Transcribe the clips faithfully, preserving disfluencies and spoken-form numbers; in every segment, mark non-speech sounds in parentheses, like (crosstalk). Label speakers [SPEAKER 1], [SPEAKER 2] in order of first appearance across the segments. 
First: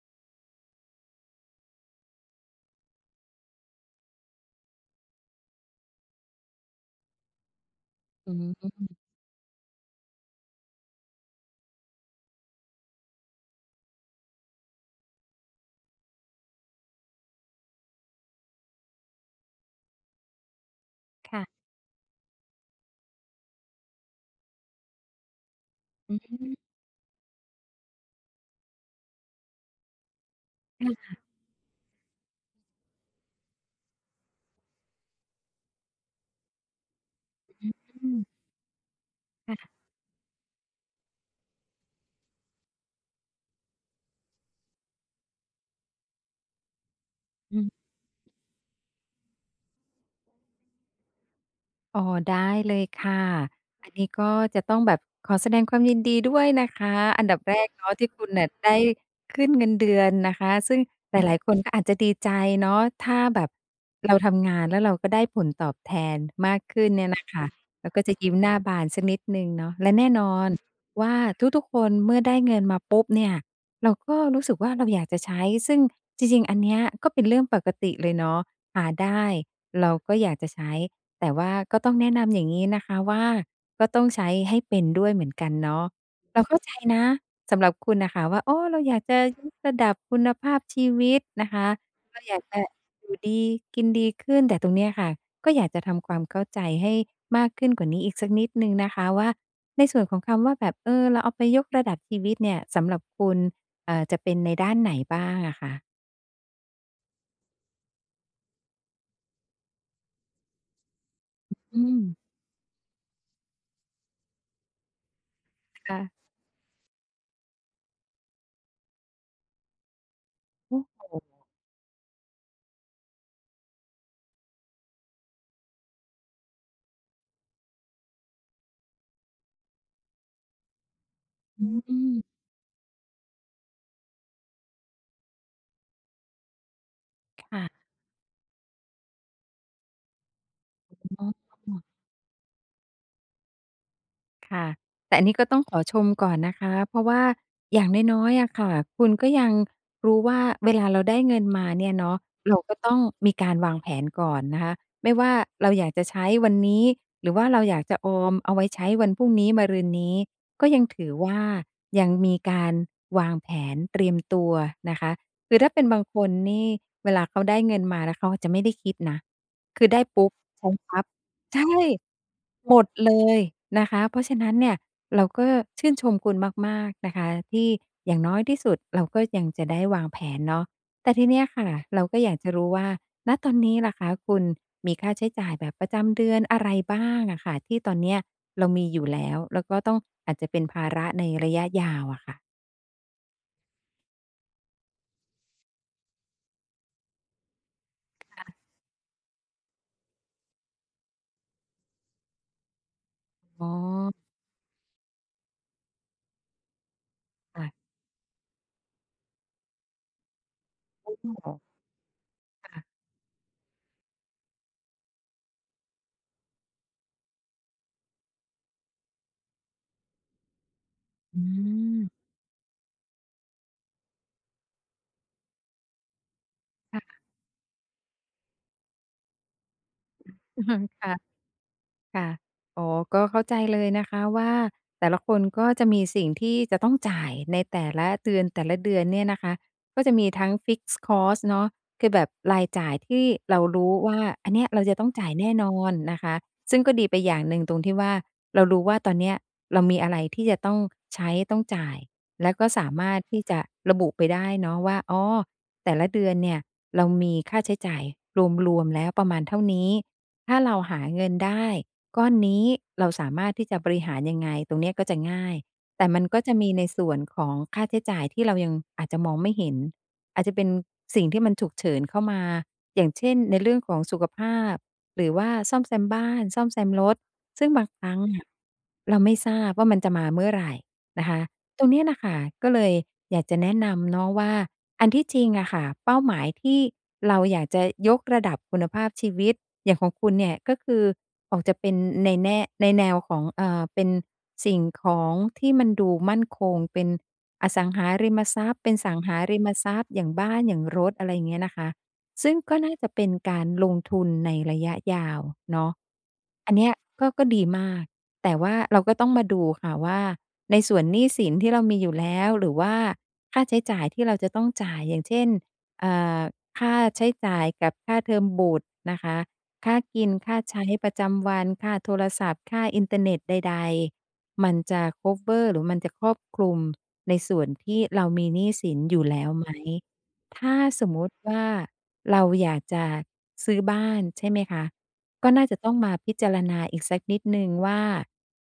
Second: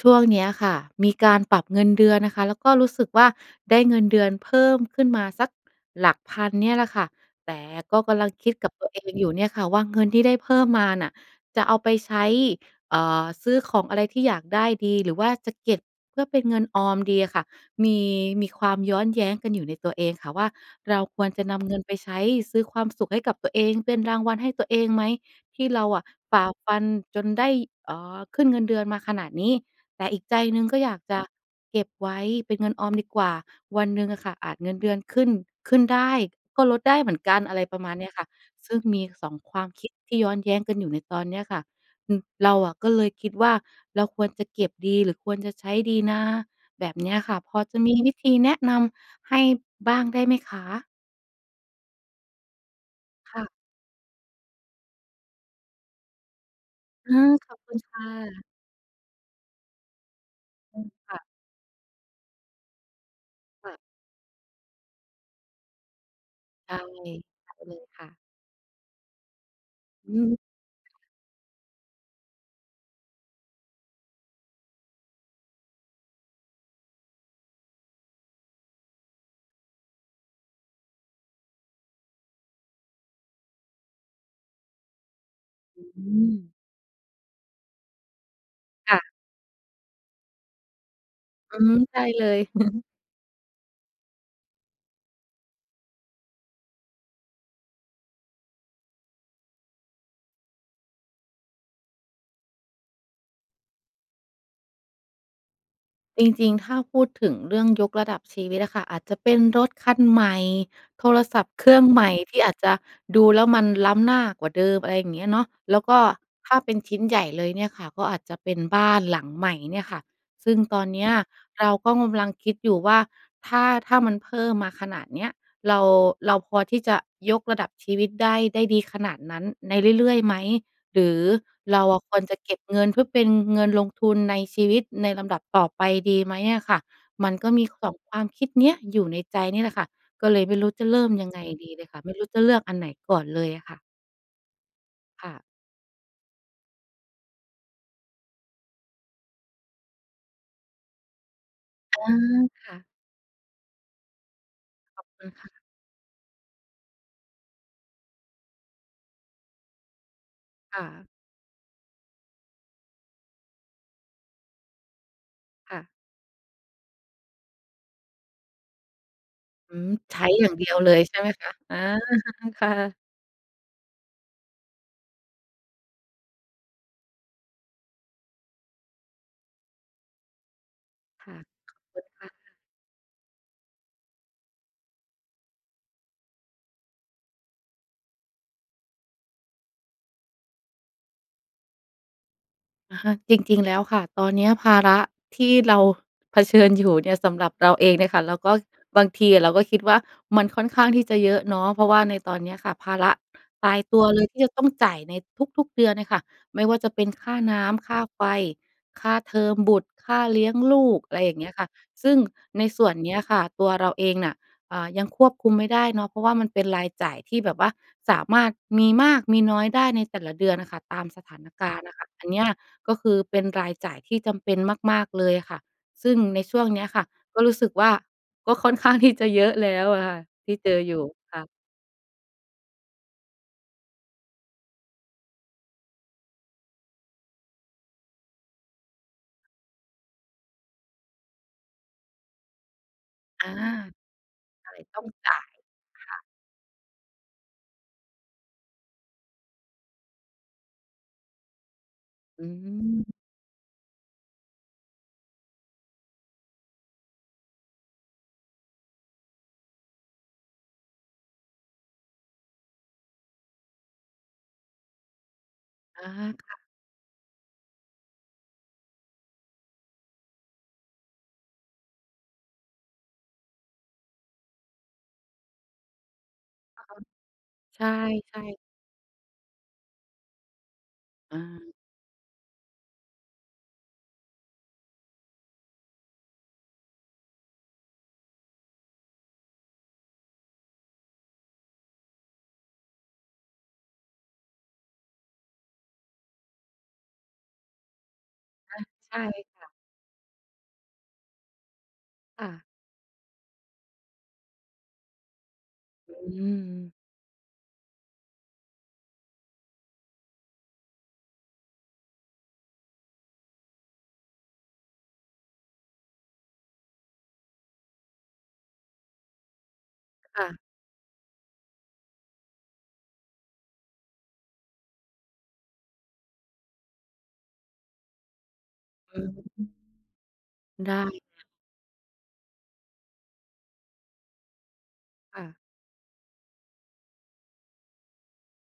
[SPEAKER 1] ช่วงเนี้ยค่ะ มีการปรับเงินเดือนนะคะ แล้วก็รู้สึกว่าได้เงินเดือนเพิ่มขึ้นมาสักหลักพันเนี่ยแหละค่ะ แต่ก็กำลั
[SPEAKER 2] อ
[SPEAKER 1] ง
[SPEAKER 2] ื
[SPEAKER 1] คิดกับตัว
[SPEAKER 2] อ
[SPEAKER 1] เองอยู่เนี่ยค่ะว่า เงินที่ได้เพิ่มมาน่ะ จะเอาไปใช้ เอ่อ ซื้อของอะไรที่อยากได้ดี หรือว่าจะเก็บเพื่อเป็นเงินออมดีอะค่ะ มี มีความย้อนแย้งกันอยู่ในตัวเองค่ะว่า เราควร
[SPEAKER 2] ค
[SPEAKER 1] จ
[SPEAKER 2] ่
[SPEAKER 1] ะ
[SPEAKER 2] ะ
[SPEAKER 1] นำเงิน ไปใช้ซื้อความสุขให้กับตัวเอง เป็นรางวัลให้ตัวเองไหม ที่เราอะ
[SPEAKER 2] อื
[SPEAKER 1] ฝ่า
[SPEAKER 2] อ
[SPEAKER 1] ฟันจนได้ เอ่อ ขึ้นเงินเดือนมาขนาดนี้ แต่อีกใจหนึ่งก็
[SPEAKER 2] ค
[SPEAKER 1] อย
[SPEAKER 2] ่
[SPEAKER 1] ากจ
[SPEAKER 2] ะ
[SPEAKER 1] ะ เก็บไว้เป็นเงินออมดีกว่า วันหนึ่งอะค่ะอาจเงินเดือนขึ้น ขึ้นได้ก็ลดได้เหมือนกัน อะไรประมาณเน
[SPEAKER 2] อื
[SPEAKER 1] ี้ยค่
[SPEAKER 2] อ
[SPEAKER 1] ะ ซึ่งมี สอง
[SPEAKER 2] ค
[SPEAKER 1] ค
[SPEAKER 2] ่
[SPEAKER 1] วา
[SPEAKER 2] ะ
[SPEAKER 1] มคิดที่ย้อนแย้งกันอยู่ในตอนเนี้ยค่ะ ฮ เราอะก็เลยคิดว่า เราควรจะเก็บดี หรือควรจะใช้ดีนะ แบบเนี้ยค่ะ พ
[SPEAKER 2] อ
[SPEAKER 1] อ
[SPEAKER 2] ือ
[SPEAKER 1] จะมี วิธีแนะนำให้บ้างได้ไหมคะ?
[SPEAKER 2] อ๋อ ได้เลยค่ะ
[SPEAKER 1] ค่ะ
[SPEAKER 2] อันนี้ก็จะต้องแบบขอแสดงความยินดีด้วยนะคะ
[SPEAKER 1] อา
[SPEAKER 2] อันดับ
[SPEAKER 1] ข
[SPEAKER 2] แร
[SPEAKER 1] อบค
[SPEAKER 2] ก
[SPEAKER 1] ุณ
[SPEAKER 2] เนา
[SPEAKER 1] ค
[SPEAKER 2] ะท
[SPEAKER 1] ่
[SPEAKER 2] ี่คุณ
[SPEAKER 1] ะ
[SPEAKER 2] น่ะได้ขึ้นเงินเดือนนะคะ ซึ่
[SPEAKER 1] อื
[SPEAKER 2] ง
[SPEAKER 1] อ ค
[SPEAKER 2] ห
[SPEAKER 1] ่ะ
[SPEAKER 2] ลาย ๆ คนก็อาจจะดีใจเนาะ ถ้าแบบ
[SPEAKER 1] ค่ะ
[SPEAKER 2] เราทำงาน แล้วเราก็ได้ผลตอบแทนมาก
[SPEAKER 1] ใช่
[SPEAKER 2] ขึ้นเนี่ยนะคะ
[SPEAKER 1] หายไปเลย
[SPEAKER 2] แล้ว
[SPEAKER 1] ค
[SPEAKER 2] ก็
[SPEAKER 1] ่
[SPEAKER 2] จะ
[SPEAKER 1] ะ
[SPEAKER 2] ยิ้มหน้าบานสักนิดหนึ่งเนาะ และแน่
[SPEAKER 1] อื
[SPEAKER 2] น
[SPEAKER 1] อ
[SPEAKER 2] อนว่าทุก ๆ คนเมื่อได้เงินมาปุ๊บเนี่ย เราก็รู้สึกว่าเราอยากจะใช้ ซึ่งจริง ๆ อันเนี้ยก็เป็นเรื่องปกติเลยเนาะ หาได้เราก็อยากจะใช้ แต่ว่าก็ต้องแนะนำอย่างงี้นะคะว่า ก็ต้องใช้ให้เป็นด้วยเหมือนกันเน
[SPEAKER 1] อ
[SPEAKER 2] าะ
[SPEAKER 1] ื
[SPEAKER 2] เราเ
[SPEAKER 1] อ
[SPEAKER 2] ข้าใจนะสำหรับคุณน่ะค่ะว่า อ้อ เรา
[SPEAKER 1] ค
[SPEAKER 2] อย
[SPEAKER 1] ่
[SPEAKER 2] าก
[SPEAKER 1] ะ
[SPEAKER 2] จะยกระดับคุณภาพชีวิตนะ
[SPEAKER 1] อ
[SPEAKER 2] ค
[SPEAKER 1] ื
[SPEAKER 2] ะ
[SPEAKER 1] อ ใช่
[SPEAKER 2] เร
[SPEAKER 1] เ
[SPEAKER 2] า
[SPEAKER 1] ล
[SPEAKER 2] อยา
[SPEAKER 1] ย
[SPEAKER 2] กจะ
[SPEAKER 1] (chuckles)
[SPEAKER 2] อยู่ดีกินดีขึ้น แต่ตรงเนี้ยค่ะ ก็อยากจะทำความเข้าใจให้มากขึ้นกว่านี้อีกสักนิดหนึ่งนะคะว่า ในส่วนของคำว่า แบบ เออ เราเอาไปยกระดับชีวิตเนี่ย สำหรับคุณ เอ่อ จะเป็นในด้านไหนบ้างอะคะ?
[SPEAKER 1] จริง ๆ ถ้าพูดถึงเรื่องยกระดับชีวิตอะค่ะ อาจจะเป็นรถคันใหม่ โทรศัพท์เครื
[SPEAKER 2] อ
[SPEAKER 1] ่อ
[SPEAKER 2] ื
[SPEAKER 1] งใหม่
[SPEAKER 2] ม
[SPEAKER 1] ที่อาจจะดูแล้วมันล้ำหน้ากว่าเดิม อะไรอย่างเงี้ยเนาะ แล้ว
[SPEAKER 2] ค
[SPEAKER 1] ก
[SPEAKER 2] ่
[SPEAKER 1] ็
[SPEAKER 2] ะ
[SPEAKER 1] ถ้า เป็นชิ้นใหญ่เลยเนี่ยค่ะ ก็อาจจะเป็นบ้านหลังใหม่เนี่ยค่ะ ซึ่ง
[SPEAKER 2] โอ
[SPEAKER 1] ตอ
[SPEAKER 2] ้โ
[SPEAKER 1] นเน
[SPEAKER 2] ฮ!
[SPEAKER 1] ี้ยเราก็กำลังคิดอยู่ว่า "ถ้า ถ้ามันเพิ่มมาขนาดเนี้ย เรา เราพอที่จะยกระดับชีวิตได้ ได้ดีขนาดนั้นในเรื่อย ๆ ไหม หรือ
[SPEAKER 2] อื
[SPEAKER 1] เราอะควร
[SPEAKER 2] ม
[SPEAKER 1] จะเก็บเงิน เพื่อเป็นเงินลงทุนในชีวิตในลำดับต่อไปดีไหมอะค่ะ?" มันก
[SPEAKER 2] ค
[SPEAKER 1] ็
[SPEAKER 2] ่
[SPEAKER 1] มี
[SPEAKER 2] ะ
[SPEAKER 1] สอง ความคิดเนี้ยอยู่ในใจนี่แหละค่ะ ก็เลยไม่รู้จะเริ่ม
[SPEAKER 2] อ๋
[SPEAKER 1] ยังไงดี
[SPEAKER 2] อ
[SPEAKER 1] เลยค่ะ ไม่รู้จะเลือกอันไหนก่อนเลยอะค่ะ?
[SPEAKER 2] ค่ะ แต่อั
[SPEAKER 1] ค
[SPEAKER 2] น
[SPEAKER 1] ่
[SPEAKER 2] นี้
[SPEAKER 1] ะ
[SPEAKER 2] ก็ต้องขอชมก่อนนะคะ เพราะว่าอย่างน้อย ๆ อะค่ะ คุณก็ยังรู้ว่าเวลาเราได้เงินมาเนี่ย
[SPEAKER 1] อา
[SPEAKER 2] เนาะ เรา
[SPEAKER 1] ค
[SPEAKER 2] ก
[SPEAKER 1] ่
[SPEAKER 2] ็
[SPEAKER 1] ะ
[SPEAKER 2] ต้องมีการวางแผนก่อนนะคะ
[SPEAKER 1] ขอ
[SPEAKER 2] ไ
[SPEAKER 1] บ
[SPEAKER 2] ม่
[SPEAKER 1] คุ
[SPEAKER 2] ว่
[SPEAKER 1] ณ
[SPEAKER 2] า
[SPEAKER 1] ค่ะ
[SPEAKER 2] เราอยากจะใช้วันนี้ หรือว่าเราอยากจะออมเอาไว้ใช้วันพรุ่งนี้ มะรืนนี้ ก็
[SPEAKER 1] ค
[SPEAKER 2] ย
[SPEAKER 1] ่
[SPEAKER 2] ังถ
[SPEAKER 1] ะ
[SPEAKER 2] ือว่า ยังมีการวางแผนเตรียมตัวนะคะ คือถ้า
[SPEAKER 1] ค่
[SPEAKER 2] เป็น
[SPEAKER 1] ะ
[SPEAKER 2] บางคนนี่เวลาเขาได้เงินมา แล้วเขาอาจจะไม่ได้คิดนะ
[SPEAKER 1] อื
[SPEAKER 2] คื
[SPEAKER 1] ม
[SPEAKER 2] อได้
[SPEAKER 1] ใช
[SPEAKER 2] ป
[SPEAKER 1] ้
[SPEAKER 2] ุ๊บ
[SPEAKER 1] อย่าง
[SPEAKER 2] ใ
[SPEAKER 1] เ
[SPEAKER 2] ช
[SPEAKER 1] ดี
[SPEAKER 2] ้
[SPEAKER 1] ยวเล
[SPEAKER 2] ป
[SPEAKER 1] ย
[SPEAKER 2] ั๊บ
[SPEAKER 1] ใช่ไหมคะ?
[SPEAKER 2] ใช่!
[SPEAKER 1] อา (chuckles) ค่
[SPEAKER 2] หมด
[SPEAKER 1] ะ
[SPEAKER 2] เลยนะคะ เพราะฉะนั้นเนี่ย เราก็ชื่นชมคุณมาก ๆ นะคะ ที่อย่างน้อยที่สุดเราก็ยังจะได้วางแผนเนาะ แต่ท
[SPEAKER 1] ค
[SPEAKER 2] ี
[SPEAKER 1] ่
[SPEAKER 2] เน
[SPEAKER 1] ะ
[SPEAKER 2] ี้ย
[SPEAKER 1] ข
[SPEAKER 2] ค
[SPEAKER 1] อบค
[SPEAKER 2] ่ะ เร
[SPEAKER 1] ุ
[SPEAKER 2] า
[SPEAKER 1] ณ
[SPEAKER 2] ก็
[SPEAKER 1] ค่
[SPEAKER 2] อยากจ
[SPEAKER 1] ะ
[SPEAKER 2] ะรู้ว่า ณ ตอนนี้ล่ะคะ คุณมีค่าใช้จ่ายแบบประจำเดือนอะไรบ้างอะค่ะ ที่ตอนเนี้ยเรามีอยู่แล้ว แล้วก็ต้องอาจจะเป็นภาระในระยะยาวอะค่ะ?
[SPEAKER 1] อะฮะ จริง ๆ แล้วค่ะ ตอนเนี้ยภาระที่เราเผชิญอยู่เนี่ย สำหรับเราเองเนี่ยค่ะ แล้
[SPEAKER 2] ค
[SPEAKER 1] ว
[SPEAKER 2] ่ะ
[SPEAKER 1] ก็บางทีอะเราก็คิดว่า มันค่อนข้างที่จะเยอะเนาะ เพราะว่าในตอนเนี้ยค่ะ ภาระ
[SPEAKER 2] อ๋
[SPEAKER 1] ตายตัว
[SPEAKER 2] อ
[SPEAKER 1] เลยที่จะต้องจ่ายในทุก ๆ เดือนเนี่ยค่ะ ไม่ว่าจะเป็นค่าน
[SPEAKER 2] ค่
[SPEAKER 1] ้
[SPEAKER 2] ะ
[SPEAKER 1] ำ ค่าไฟ ค่าเทอมบุตร ค่าเลี้ยงลูก
[SPEAKER 2] เข
[SPEAKER 1] อ
[SPEAKER 2] า
[SPEAKER 1] ะไร
[SPEAKER 2] พ
[SPEAKER 1] อ
[SPEAKER 2] ึ
[SPEAKER 1] ย
[SPEAKER 2] ่
[SPEAKER 1] ่
[SPEAKER 2] ง
[SPEAKER 1] างเง
[SPEAKER 2] อ
[SPEAKER 1] ี้
[SPEAKER 2] อ
[SPEAKER 1] ย
[SPEAKER 2] ก
[SPEAKER 1] ค่ะ ซึ่งใน
[SPEAKER 2] ค่
[SPEAKER 1] ส
[SPEAKER 2] ะ
[SPEAKER 1] ่วนเนี้ยค่ะ ตัวเราเองน่ะ อ่า ยังควบคุมไม่ได้เนาะ เพราะว่ามันเป็นรายจ่ายที่แบบว่าสามารถมีมากมีน้อยได้ในแต่ละเดือนค่ะ ตามสถา
[SPEAKER 2] อ
[SPEAKER 1] นการณ์อะค่
[SPEAKER 2] ืม
[SPEAKER 1] ะ อันเนี้ย ก็คือเป็นรายจ่ายที่จำเป็นมาก ๆ เลยค่ะ ซึ่งในช่วงเนี้ย
[SPEAKER 2] ค
[SPEAKER 1] ค
[SPEAKER 2] ่
[SPEAKER 1] ่ะ
[SPEAKER 2] ะ
[SPEAKER 1] ก็รู้สึกว่า ก็ค่อนข้างที่จะเยอะแล้วอะค่ะ ที่
[SPEAKER 2] อือ
[SPEAKER 1] เจ
[SPEAKER 2] ฮึ
[SPEAKER 1] ออยู
[SPEAKER 2] ค
[SPEAKER 1] ่
[SPEAKER 2] ่ะ
[SPEAKER 1] ค่ะ
[SPEAKER 2] ค่ะ อ๋อ ก็เข้าใจเลยนะคะว่า แต่ละคนก็จะมีสิ่งที่จะต้องจ่ายในแต่ละเดือน แต่ละเดือนเนี่ยนะคะ ก็จะมีทั้ง fixed cost เนาะ คือแบบรายจ่ายที่
[SPEAKER 1] อา
[SPEAKER 2] เรารู้ว่า อันเนี้
[SPEAKER 1] อ
[SPEAKER 2] ย
[SPEAKER 1] ะไ
[SPEAKER 2] เ
[SPEAKER 1] ร
[SPEAKER 2] ราจะ
[SPEAKER 1] ต้
[SPEAKER 2] ต
[SPEAKER 1] อ
[SPEAKER 2] ้
[SPEAKER 1] ง
[SPEAKER 2] องจ่า
[SPEAKER 1] จ
[SPEAKER 2] ย
[SPEAKER 1] ่า
[SPEAKER 2] แน
[SPEAKER 1] ย
[SPEAKER 2] ่นอน
[SPEAKER 1] ค
[SPEAKER 2] น
[SPEAKER 1] ่
[SPEAKER 2] ะ
[SPEAKER 1] ะ
[SPEAKER 2] คะ ซึ่งก็ดีไปอย่างหนึ่งตรงที่ว่า เรารู้ว่าตอนเนี้ยเรามีอะไรที่จะต้องใช้ต้องจ่าย
[SPEAKER 1] อื
[SPEAKER 2] แล้วก็สามา
[SPEAKER 1] ม
[SPEAKER 2] รถที่จะระบุไปได้เนาะว่า อ๋อ แต่ละเดือนเนี่ยเรามีค่าใช้จ่ายรวม ๆ แล้ว ประมาณเท่านี้ ถ้าเราหาเงินได้ก้อนนี้ เราสามารถที่จะบริหารยังไง ตรงเนี้ยก็จะง่าย
[SPEAKER 1] อ
[SPEAKER 2] แต่
[SPEAKER 1] า
[SPEAKER 2] มันก็
[SPEAKER 1] ค
[SPEAKER 2] จะ
[SPEAKER 1] ่ะ
[SPEAKER 2] มีในส่วนของค่าใช้จ่ายที่เรายังอาจจะมองไม่เห็น อาจจะเป็นสิ่งที่มันฉุกเฉินเข้ามา อย่างเช่น ในเรื่องของสุขภาพหรือว่าซ่อมแซมบ้าน ซ่อมแซ
[SPEAKER 1] อะ
[SPEAKER 2] ม
[SPEAKER 1] ฮะ
[SPEAKER 2] รถ ซึ่ง
[SPEAKER 1] ใ
[SPEAKER 2] บางครั้ง
[SPEAKER 1] ช
[SPEAKER 2] อ
[SPEAKER 1] ่
[SPEAKER 2] ะ
[SPEAKER 1] ๆ
[SPEAKER 2] เราไม่ทราบว่ามันจะมาเมื่อไหร่นะค
[SPEAKER 1] อ
[SPEAKER 2] ะ
[SPEAKER 1] า
[SPEAKER 2] ตรงเนี้ยน่ะค่ะ ก็เลยอยากจะแนะนำเนาะว่า อันที่จริงอะค่ะ เป้าหมายที่เราอยากจะยกระดับคุณภาพชีวิต อย่างของคุณเนี่ย ก็คือ ออกจะเป็นในแน่ ในแนวของ เออ เป็นสิ่งของที่มันดูมั่นคง เป็นอสังหาริมทรั
[SPEAKER 1] อ
[SPEAKER 2] พย
[SPEAKER 1] ะ
[SPEAKER 2] ์ เป็นส
[SPEAKER 1] ใช
[SPEAKER 2] ั
[SPEAKER 1] ่
[SPEAKER 2] งหาร
[SPEAKER 1] ค
[SPEAKER 2] ิ
[SPEAKER 1] ่ะ
[SPEAKER 2] มทรัพย์ อย่างบ้าน อย่างรถ อะไรอย่างเงี้ยนะคะ
[SPEAKER 1] ค
[SPEAKER 2] ซ
[SPEAKER 1] ่
[SPEAKER 2] ึ่ง
[SPEAKER 1] ะ
[SPEAKER 2] ก็น่าจะเป็นการลงทุนในระยะยาวเนาะ
[SPEAKER 1] อื
[SPEAKER 2] อันเนี
[SPEAKER 1] ม
[SPEAKER 2] ้ย ก็ ก็ดีมาก แต่ว่าเราก็ต้องมาดูค่ะว่า ในส่วนหนี้สินที่เรามีอยู่แล้ว หรือว่าค่าใช้จ่ายที่เราจะต้องจ่าย อย่างเช่น เออ ค่าใช้จ่ายกับค่าเทอมบุตรนะคะ ค่ากิน
[SPEAKER 1] ค่
[SPEAKER 2] ค่
[SPEAKER 1] ะ
[SPEAKER 2] าใช้ประจำวัน ค่าโทรศัพท์ ค่าอินเทอร์เน็ตใด ๆ มันจะ คัฟเวอร์ หรือมันจะครอบคลุม ในส่วนที่เรามีหนี้สินอ
[SPEAKER 1] อ
[SPEAKER 2] ยู
[SPEAKER 1] ื
[SPEAKER 2] ่แล้วไห
[SPEAKER 1] ม
[SPEAKER 2] ม ถ้า
[SPEAKER 1] ได้
[SPEAKER 2] สมมติ
[SPEAKER 1] ค่ะ
[SPEAKER 2] ว่าเราอยากจะซื้อบ้าน ใช่ไหมคะ
[SPEAKER 1] ค่
[SPEAKER 2] ก็
[SPEAKER 1] ะ
[SPEAKER 2] น่าจะต้องมาพิจารณาอีกสักนิดหนึ่งว่า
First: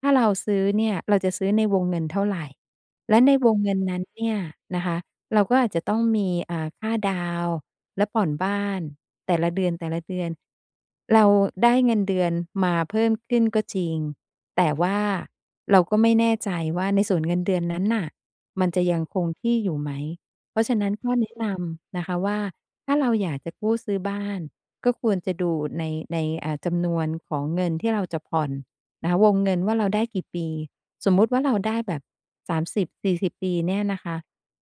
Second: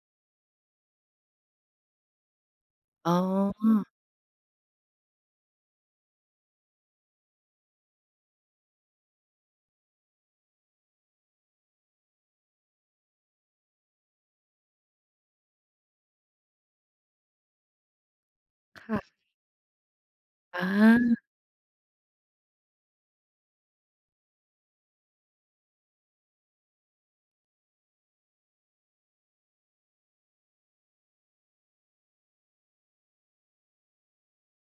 [SPEAKER 2] ถ้าเราซื้อเนี่ย เราจะซื้อในวงเงินเท่าไร
[SPEAKER 1] อ๋
[SPEAKER 2] แล
[SPEAKER 1] อ
[SPEAKER 2] ะในวงเงินนั้นเนี่ยนะคะ เราก็อาจจะต้องมี อ่า ค่าดาวน์แล้วผ่อนบ้านแต่ละเดือน แต่ละเดือน เราได้เงินเดือนมาเพิ่มขึ้นก็จริง แต่ว่าเราก็ไม่แน่ใจว่าในส่วนเงินเดือนนั้นน่ะ มันจะ
[SPEAKER 1] ค
[SPEAKER 2] ย
[SPEAKER 1] ่
[SPEAKER 2] ัง
[SPEAKER 1] ะ
[SPEAKER 2] คงที่อยู่ไหม เพร
[SPEAKER 1] อ
[SPEAKER 2] าะฉะนั้นก็
[SPEAKER 1] า
[SPEAKER 2] แนะนำนะคะว่า ถ้าเราอยากจะกู้ซื้อบ้าน ก็ควรจะดูใน ใน อ่า จำนวนของเงินที่เราจะผ่อนนะคะ วงเงินว่าเราได้กี่ปี สมมุติว่าเราได้แบบ สามสิบสี่สิบ ปีเนี่ยนะคะ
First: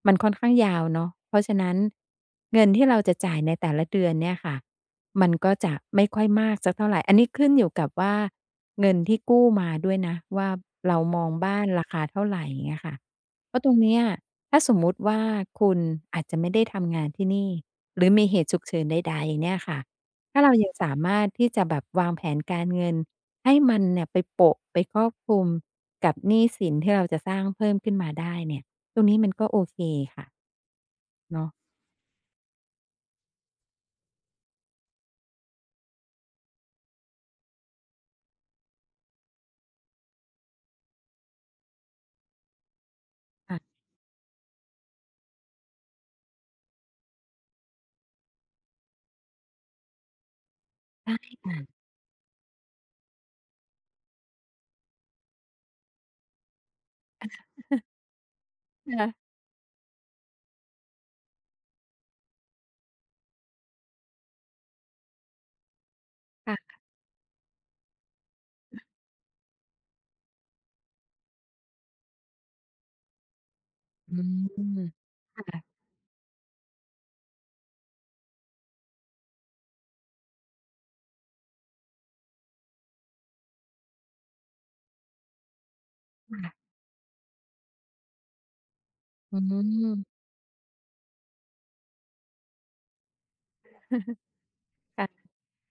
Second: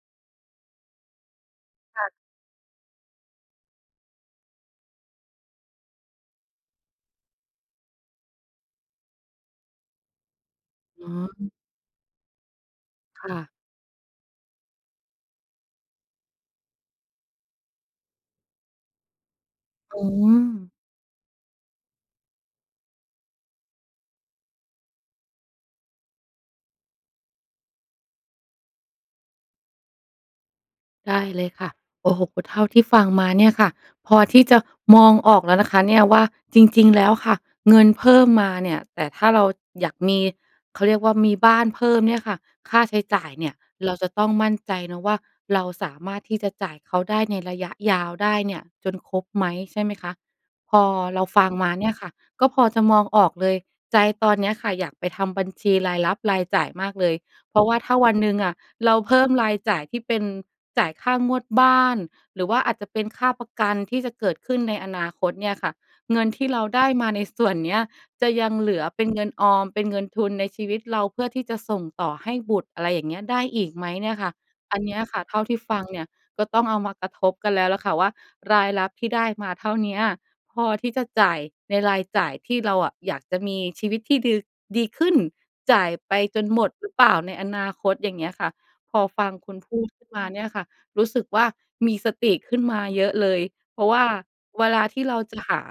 [SPEAKER 2] มันค่อนข้างยาวเนาะ เพราะฉะนั้น
[SPEAKER 1] ค่ะ
[SPEAKER 2] เงินที่เราจะจ่ายในแต่ละเดือนเนี่ยค่ะ มันก็จะไม่ค่อยมากสักเท่าไร อันนี้ขึ้นอยู่กับว่าเงินที่กู้มาด้วยนะว่า เรา
[SPEAKER 1] อ๋
[SPEAKER 2] มอง
[SPEAKER 1] อ
[SPEAKER 2] บ้านราคาเท่าไร เงี้ยค่ะ
[SPEAKER 1] ค่ะ
[SPEAKER 2] เพราะตรงเนี้ย ถ้าสมมติว่าคุณอาจจะไม่ได้ทำงานที่นี่ หรือมีเหตุฉุกเฉินใด ๆ เนี่ยค่ะ
[SPEAKER 1] โอ้
[SPEAKER 2] ถ้าเรายังสามารถที่จะแบบวางแผนการเงินให้มันเนี่ยไปโปะ ไปครอบคลุมกับหนี้สินที่เราจะสร้างเพิ่มขึ้นมาได้เนี่ย ตรงนี้มันก็โอเคค่ะ
[SPEAKER 1] ได้
[SPEAKER 2] เน
[SPEAKER 1] เล
[SPEAKER 2] าะ
[SPEAKER 1] ยค่ะ โอ้โฮ เท่าที่ฟังมาเนี่ยค่ะ พอที่จะมองออกแล้วนะคะเนี่ยว่า จริง ๆ แล้วค่ะ เงินเพิ่มมาเนี่ย แต่ถ้าเราอยากมี เขาเรียกว่า มีบ้านเพิ่มเนี่ยค่ะ ค่าใช้จ่ายเนี่
[SPEAKER 2] ค
[SPEAKER 1] ย
[SPEAKER 2] ่ะ
[SPEAKER 1] เราจะต้องมั่นใจนะว่า เราสามารถที่จะจ่ายเขาได้ในระยะยาวได้เนี่ยจนครบไหม ใช่ไหมคะ พอ
[SPEAKER 2] ได้
[SPEAKER 1] เราฟั
[SPEAKER 2] ค
[SPEAKER 1] ง
[SPEAKER 2] ่ะ
[SPEAKER 1] มาเนี่ยค่ะ ก็พอจะมองออกเลย ใจตอนเนี้ยค่ะ อยากไปทำบัญชีรายรับรายจ่ายมากเลย
[SPEAKER 2] ค่ะ
[SPEAKER 1] เพราะว่า
[SPEAKER 2] (chuckles)
[SPEAKER 1] ถ้าวันหนึ่งอะเร
[SPEAKER 2] ค
[SPEAKER 1] า
[SPEAKER 2] ่
[SPEAKER 1] เพ
[SPEAKER 2] ะ
[SPEAKER 1] ิ่มรายจ่ายที่เป็นจ่ายค่างวดบ้าน หรือว่าอาจจะเป็นค่าประกันที่จะเกิดขึ้นในอนาคตเนี่ยค่ะ เงินที่
[SPEAKER 2] ค
[SPEAKER 1] เรา
[SPEAKER 2] ่ะ
[SPEAKER 1] ได้มาในส่วนเนี้ยจะยังเหลือเป็นเงินออม เป็นเงินทุนในชีวิตเรา เพื่อที่จะส่งต่อให้บุตร อะไรอย่างเงี้ย ได้อีกไหมเนี่
[SPEAKER 2] อื
[SPEAKER 1] ยค่ะ อั
[SPEAKER 2] ม
[SPEAKER 1] นเนี้ยค่ะ เท
[SPEAKER 2] ค
[SPEAKER 1] ่า
[SPEAKER 2] ่
[SPEAKER 1] ที่
[SPEAKER 2] ะ
[SPEAKER 1] ฟังเนี่ยก็ต้องเอามากระทบกันแล้วล่ะค่ะว่า รายรับที่ได้มาเท่าเนี้ยพอที่จะจ่ายในรายจ่ายที่เราอะอยากจะมีชีวิตที่ ดือ ดีขึ้น จ่ายไป
[SPEAKER 2] ค
[SPEAKER 1] จน
[SPEAKER 2] ่ะ
[SPEAKER 1] หมดหรือเปล่าในอนาคต อย่างเงี้ยค่ะ พอฟัง
[SPEAKER 2] อื
[SPEAKER 1] คุณพูดขึ
[SPEAKER 2] ม
[SPEAKER 1] ้นมาเนี่ยค่ะ รู้สึกว่ามีสติขึ้นมาเยอะเลย เพราะว่า
[SPEAKER 2] (chuckles)
[SPEAKER 1] เวลาท
[SPEAKER 2] ค
[SPEAKER 1] ี่
[SPEAKER 2] ่ะ
[SPEAKER 1] เราจะหา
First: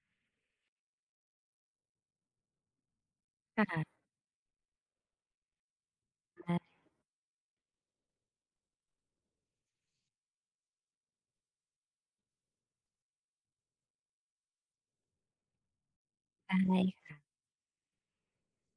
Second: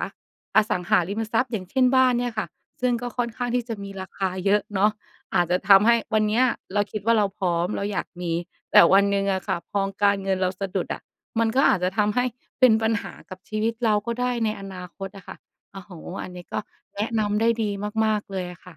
[SPEAKER 1] อสังหาริมทรัพย์ อย่างเช่น บ้านเนี่ยค่ะ ซึ่งก็ค่อนข้างท
[SPEAKER 2] ค
[SPEAKER 1] ี
[SPEAKER 2] ่
[SPEAKER 1] ่จะ
[SPEAKER 2] ะ
[SPEAKER 1] มีราคาเยอะเนาะ อาจจะทำให้วันเนี้
[SPEAKER 2] ไ
[SPEAKER 1] ย
[SPEAKER 2] ด้
[SPEAKER 1] เราคิดว่า เราพร้อม เราอยากมี แต่วันหนึ่งอะค่ะ พอการเงินเราสะดุดอะ มันก็อาจจะทำให้เป็นปัญหากับชีวิตเราก็ได้ในอนาคตอะค่ะ โอ้โฮ อันนี้
[SPEAKER 2] ได้
[SPEAKER 1] ก็แนะ
[SPEAKER 2] ค่ะ
[SPEAKER 1] นำได้ดีมาก ๆ เลยอะค่ะ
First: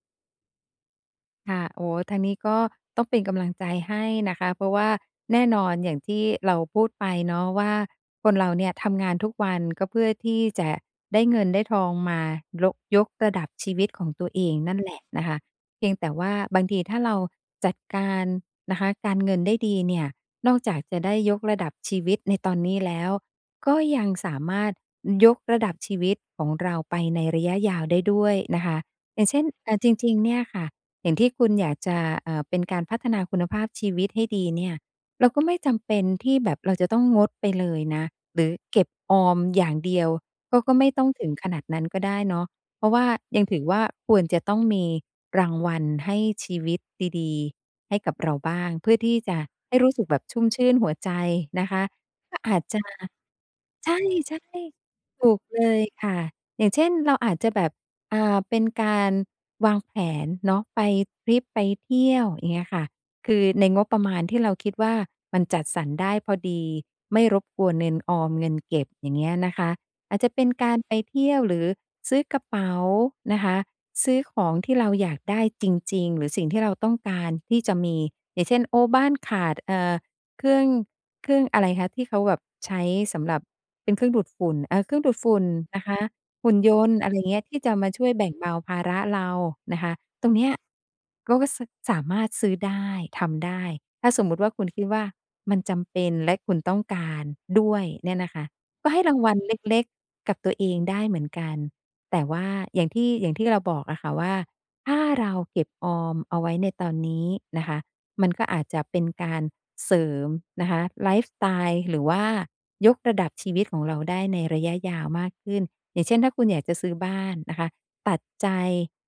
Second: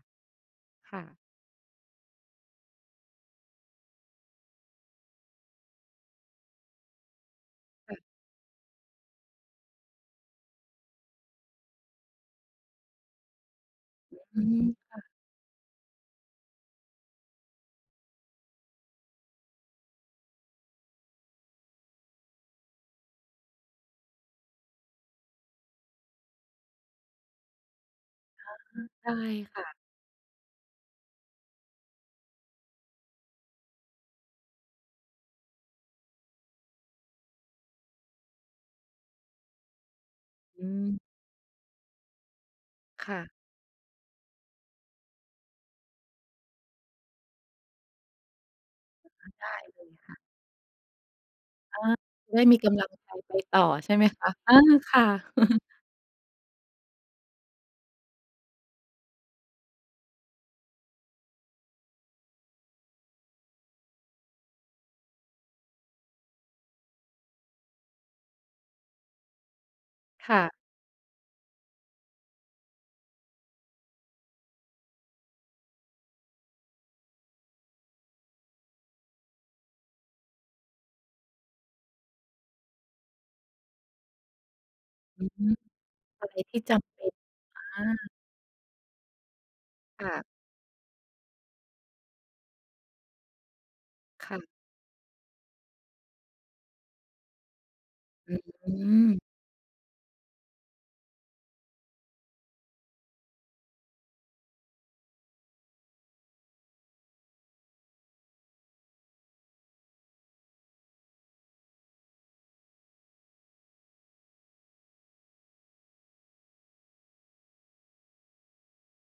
[SPEAKER 1] ค่ะ
[SPEAKER 2] ค่ะ อ๋อ ทางนี้ก็ ต้องเป็นกำลังใจให้นะคะ เพราะว่าแน่นอนอย่างที่เราพูดไปเนาะ ว่า
[SPEAKER 1] ค่ะ
[SPEAKER 2] คนเราเนี่ย ทำงานทุกวันก็เพื่อที่จะได้เงินได้ทองมา โละ ยกระดับชีวิตของตัว
[SPEAKER 1] อ
[SPEAKER 2] เ
[SPEAKER 1] ื
[SPEAKER 2] อ
[SPEAKER 1] อ
[SPEAKER 2] ง
[SPEAKER 1] ฮึ
[SPEAKER 2] นั่นแหล
[SPEAKER 1] ค่
[SPEAKER 2] ะ
[SPEAKER 1] ะ
[SPEAKER 2] นะคะ เพียงแต่ว่าบางที ถ้าเราจัดการนะคะ การเงินได้ดีเนี่ย นอกจากจะได้ยกระดับชีวิตในตอนนี้แล้ว ก็ยังสามารถยกระดับชีวิตของเราไปในระยะยาวได้ด้วย
[SPEAKER 1] ค่ะ
[SPEAKER 2] นะคะ
[SPEAKER 1] ได
[SPEAKER 2] อย
[SPEAKER 1] ้
[SPEAKER 2] ่างเช่น
[SPEAKER 1] ค่
[SPEAKER 2] เ
[SPEAKER 1] ะ
[SPEAKER 2] ออ จริง ๆ เนี่ยค่ะ อย่างที่คุณอยากจะ เออ เป็นการพัฒนาคุณภาพชีวิตให้ดีเนี่ย เราก็ไม่จำเป็นที่แบบ เราจะต้องงดไปเลยนะ หรือเก็บออมอย่างเดียว ก็
[SPEAKER 1] อ
[SPEAKER 2] ก็ไม่
[SPEAKER 1] ืม
[SPEAKER 2] ต้องถึงขนาดนั้นก็ได้เนาะ เพราะว่า
[SPEAKER 1] ค่ะ
[SPEAKER 2] ยังถือว่า ควรจะต้องมีรางวัลให้ชีวิตดี ๆ ให้กับเราบ้าง เพื่อที่
[SPEAKER 1] ได
[SPEAKER 2] จะ
[SPEAKER 1] ้
[SPEAKER 2] ให้
[SPEAKER 1] เล
[SPEAKER 2] รู
[SPEAKER 1] ย
[SPEAKER 2] ้สึก
[SPEAKER 1] ค่
[SPEAKER 2] แบ
[SPEAKER 1] ะ
[SPEAKER 2] บชุ่มชื่นหัวใจนะค
[SPEAKER 1] อา
[SPEAKER 2] ะ ก
[SPEAKER 1] ไ
[SPEAKER 2] ็
[SPEAKER 1] ด้
[SPEAKER 2] อ
[SPEAKER 1] มี
[SPEAKER 2] าจ
[SPEAKER 1] ก
[SPEAKER 2] จ
[SPEAKER 1] ำ
[SPEAKER 2] ะ
[SPEAKER 1] ลังใจไปต่อใ
[SPEAKER 2] ใ
[SPEAKER 1] ช่ไหมคะ?
[SPEAKER 2] ช่
[SPEAKER 1] เออ ค่ะ
[SPEAKER 2] ๆ ถูกเ
[SPEAKER 1] (chuckles)
[SPEAKER 2] ลยค่ะ อย่างเช่น เราอาจจะแบบ อ่า เป็นการวางแผนเนาะ ไปทริป ไปเที่ยว อย่างเงี้ยค่ะ คือในงบประมาณที่เราคิดว่า มันจัดสรรได้พอดี ไม่รบกวนเงินออม เงินเก็บ อย่างเงี้ยนะคะ อาจจ
[SPEAKER 1] ค
[SPEAKER 2] ะ
[SPEAKER 1] ่
[SPEAKER 2] เป็
[SPEAKER 1] ะ
[SPEAKER 2] นการไปเที่ยว หรือซื้อกระเป๋านะคะ ซื้อของที่เราอยากได้จริง ๆ หรือสิ่งที่เราต้องการที่จะมี อย่างเช่น โอ้ บ้านขาด เออ เครื่อง เครื่องอะไรคะ? ที่เขาแบบใช้สำหรับเป็นเครื่องดูดฝุ่น เออ เครื่องดูด
[SPEAKER 1] อื
[SPEAKER 2] ฝ
[SPEAKER 1] อ
[SPEAKER 2] ุ
[SPEAKER 1] ฮ
[SPEAKER 2] ่
[SPEAKER 1] ึ
[SPEAKER 2] นนะคะ
[SPEAKER 1] อะไร
[SPEAKER 2] หุ
[SPEAKER 1] ท
[SPEAKER 2] ่
[SPEAKER 1] ี
[SPEAKER 2] น
[SPEAKER 1] ่
[SPEAKER 2] ย
[SPEAKER 1] จ
[SPEAKER 2] น
[SPEAKER 1] ำ
[SPEAKER 2] ต
[SPEAKER 1] เ
[SPEAKER 2] ์
[SPEAKER 1] ป็
[SPEAKER 2] อะ
[SPEAKER 1] น
[SPEAKER 2] ไรอย่างเงี้ย ที
[SPEAKER 1] อ
[SPEAKER 2] ่จะม
[SPEAKER 1] า
[SPEAKER 2] าช่วยแบ่งเบาภาระเรานะคะ
[SPEAKER 1] ค่ะ
[SPEAKER 2] ตรงเนี้ย รู้สึกสามารถซื้อได้ ทำได้ ถ้าส
[SPEAKER 1] ค
[SPEAKER 2] มม
[SPEAKER 1] ่
[SPEAKER 2] ติ
[SPEAKER 1] ะ
[SPEAKER 2] ว่า คุณคิดว่ามันจำเป็น และคุณต้องการด้วยเนี่ยน
[SPEAKER 1] อ
[SPEAKER 2] ะ
[SPEAKER 1] ื
[SPEAKER 2] ค
[SPEAKER 1] อ
[SPEAKER 2] ะ
[SPEAKER 1] อื
[SPEAKER 2] ก็ให้ร
[SPEAKER 1] ม
[SPEAKER 2] างวัลเล็ก ๆ กับตัวเองได้เหมือนกัน แต่ว่า อย่างที่ อย่างที่เราบอกอะค่ะ ว่าถ้าเราเก็บออมเอาไว้ในตอนนี้นะคะ มันก็อาจจะเป็นการเสริมนะคะ ไลฟ์สไตล์ หรือว่ายกระดับชีวิตของเราได้ในระยะยาวมากขึ้น อย่างเช่น ถ้าคุณอยากจะซื้อบ้านนะคะ ตัดใจ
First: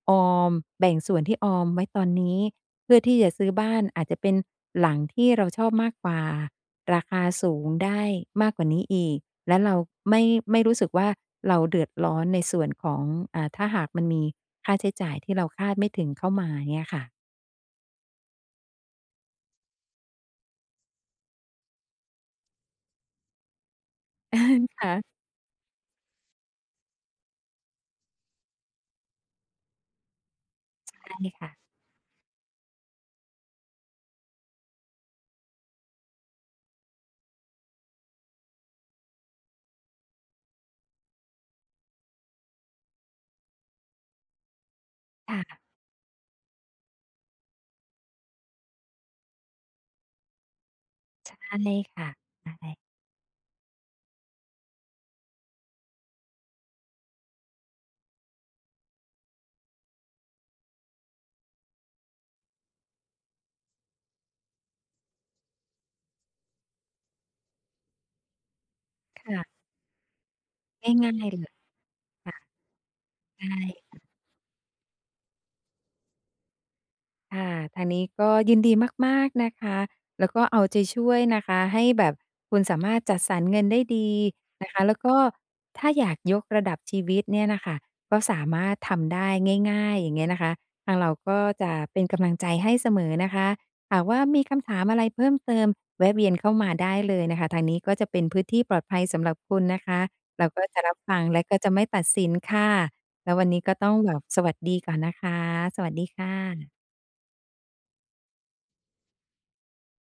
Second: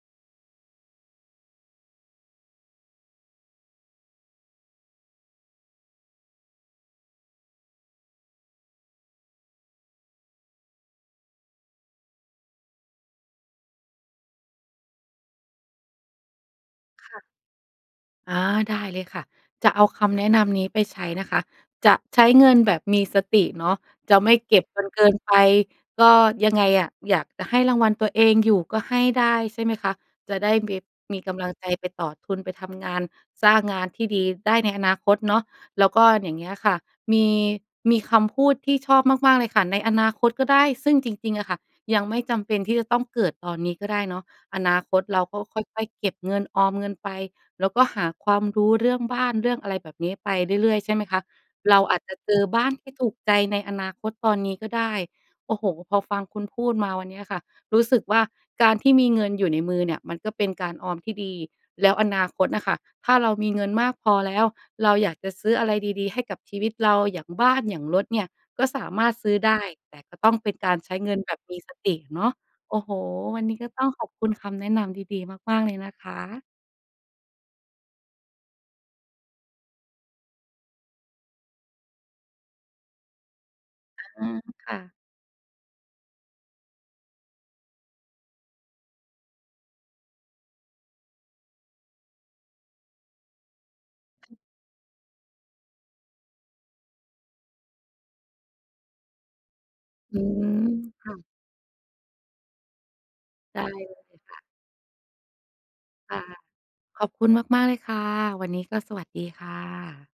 [SPEAKER 2] ออม แบ่งส่วนที่ออมไว้ตอนนี้ เพื่อที่จะซื้อบ้าน อาจจะเป็นหลังที่เราชอบมากกว่า ราคาสูงได้มากกว่านี้อีก และเราไม่ ไม่รู้สึกว่า เราเดือดร้อนในส่วนของ อ่า ถ้าหากมันมีค่าใช้จ่ายที่เราคาดไม่ถึงเข้ามาอย่างเงี้ยค่
[SPEAKER 1] ค
[SPEAKER 2] ะ
[SPEAKER 1] ่ะ อา ได้เลยค่ะ จะเอาคำแนะนำนี้ไปใช้นะคะ จะใช้เงินแบบมีสติเนาะ จะไม่
[SPEAKER 2] อา
[SPEAKER 1] เก็บจ
[SPEAKER 2] ค
[SPEAKER 1] น
[SPEAKER 2] ่
[SPEAKER 1] เ
[SPEAKER 2] ะ
[SPEAKER 1] กินไป ก็ยังไงอะ อยากจะให้รางวัลตัวเองอยู่ก็ให้ได้ ใช่ไหมคะ จะได้ มี
[SPEAKER 2] ใช่
[SPEAKER 1] มีก
[SPEAKER 2] ค
[SPEAKER 1] ำลั
[SPEAKER 2] ่
[SPEAKER 1] ง
[SPEAKER 2] ะ
[SPEAKER 1] ใจไปต่อทุน ไปทำงานสร้างงานที่ดีได้ในอนาคตเนาะ แล้วก็อย่างเงี้ยค่ะ มี มีคำพูดที่ชอบมาก ๆ เลยค่ะ ในอนาคตก็ได้ ซึ่งจริง ๆ อะค่ะ ยังไม่จำเป็นที่จะต้องเกิดตอนนี้ก็ได้เนาะ อนาคตเรา
[SPEAKER 2] ค
[SPEAKER 1] ก็
[SPEAKER 2] ่
[SPEAKER 1] ค
[SPEAKER 2] ะ
[SPEAKER 1] ่อย ๆ เก็บเงิน ออมเงินไป แล้วก็หาความรู้เรื่องบ้านเรื่องอะไรแบบนี้ไปเรื่อย ๆ ใช่ไหมคะ
[SPEAKER 2] ใช่
[SPEAKER 1] เราอ
[SPEAKER 2] ค
[SPEAKER 1] าจ
[SPEAKER 2] ่ะ
[SPEAKER 1] จะเจอ
[SPEAKER 2] ใช
[SPEAKER 1] บ้า
[SPEAKER 2] ่
[SPEAKER 1] นที่ถูกใจในอนาคตตอนนี้ก็ได้ โอ้โฮ พอฟังคุณพูดมาวันเนี้ยค่ะ รู้สึกว่าการที่มีเงินอยู่ในมือเนี่ย มันก็เป็นการออมที่ดี แล้วอนาคตน่ะค่ะ ถ้าเรามีเงินมากพอแล้ว เราอยากจะซื้ออะไรดี ๆ ให้กับชีวิตเรา อย่างบ้าน อย่างรถเนี่ย ก็สามารถ
[SPEAKER 2] ค
[SPEAKER 1] ซื้อ
[SPEAKER 2] ่ะ
[SPEAKER 1] ได้ แต่ก็ต้องเป็นการใช้
[SPEAKER 2] ง
[SPEAKER 1] เง
[SPEAKER 2] ่
[SPEAKER 1] ิน
[SPEAKER 2] า
[SPEAKER 1] แ
[SPEAKER 2] ย
[SPEAKER 1] บ
[SPEAKER 2] ๆ
[SPEAKER 1] บ
[SPEAKER 2] เล
[SPEAKER 1] ม
[SPEAKER 2] ย
[SPEAKER 1] ีสติเนา
[SPEAKER 2] ค
[SPEAKER 1] ะ
[SPEAKER 2] ่ะ
[SPEAKER 1] โอ้โฮ ว
[SPEAKER 2] ใช
[SPEAKER 1] ัน
[SPEAKER 2] ่
[SPEAKER 1] นี้ก็ต้อง
[SPEAKER 2] ค่
[SPEAKER 1] ข
[SPEAKER 2] ะ
[SPEAKER 1] อบคุณคำแนะนำดี ๆ มาก ๆ เลยนะคะ
[SPEAKER 2] ค่ะ ทางนี้ก็ยินดีมาก ๆ นะคะ แล้วก็เอาใจช่วยนะคะให้แบบคุณสามารถจัดสรรเงินได้ดี
[SPEAKER 1] อืม
[SPEAKER 2] น
[SPEAKER 1] ค
[SPEAKER 2] ะ
[SPEAKER 1] ่
[SPEAKER 2] คะ
[SPEAKER 1] ะ
[SPEAKER 2] แล้วก็ถ้าอยากยกระดับชีวิตเนี่ยน่ะค่ะ ก็สามารถทำได้ง่าย ๆ อย่างเงี้ยนะคะ ทางเราก็จะเป็นกำลังใจให้เสมอนะคะ หากว่ามีคำถามอะไรเพิ่มเติม แวะเวียนเข้ามาได้เลยนะคะ ทางนี้ก็จะเป็นพื้นที่ปลอดภัยสำหรับคุณนะคะ
[SPEAKER 1] อื
[SPEAKER 2] เ
[SPEAKER 1] ม
[SPEAKER 2] ราก็จะรับ
[SPEAKER 1] ค่
[SPEAKER 2] ฟ
[SPEAKER 1] ะ
[SPEAKER 2] ัง แล้วก็จะไม่ตัดสินค่ะ แล้ววัน
[SPEAKER 1] ไ
[SPEAKER 2] น
[SPEAKER 1] ด
[SPEAKER 2] ี้
[SPEAKER 1] ้
[SPEAKER 2] ก็
[SPEAKER 1] เ
[SPEAKER 2] ต้องแบ
[SPEAKER 1] ลย
[SPEAKER 2] บ
[SPEAKER 1] ค่
[SPEAKER 2] ส
[SPEAKER 1] ะ
[SPEAKER 2] วัสดีก่อนนะคะ สวัสดี
[SPEAKER 1] ค่
[SPEAKER 2] ค
[SPEAKER 1] ะ
[SPEAKER 2] ่ะ
[SPEAKER 1] ขอบคุณมาก ๆ เลยค่ะ วันนี้ก็สวัสดีค่ะ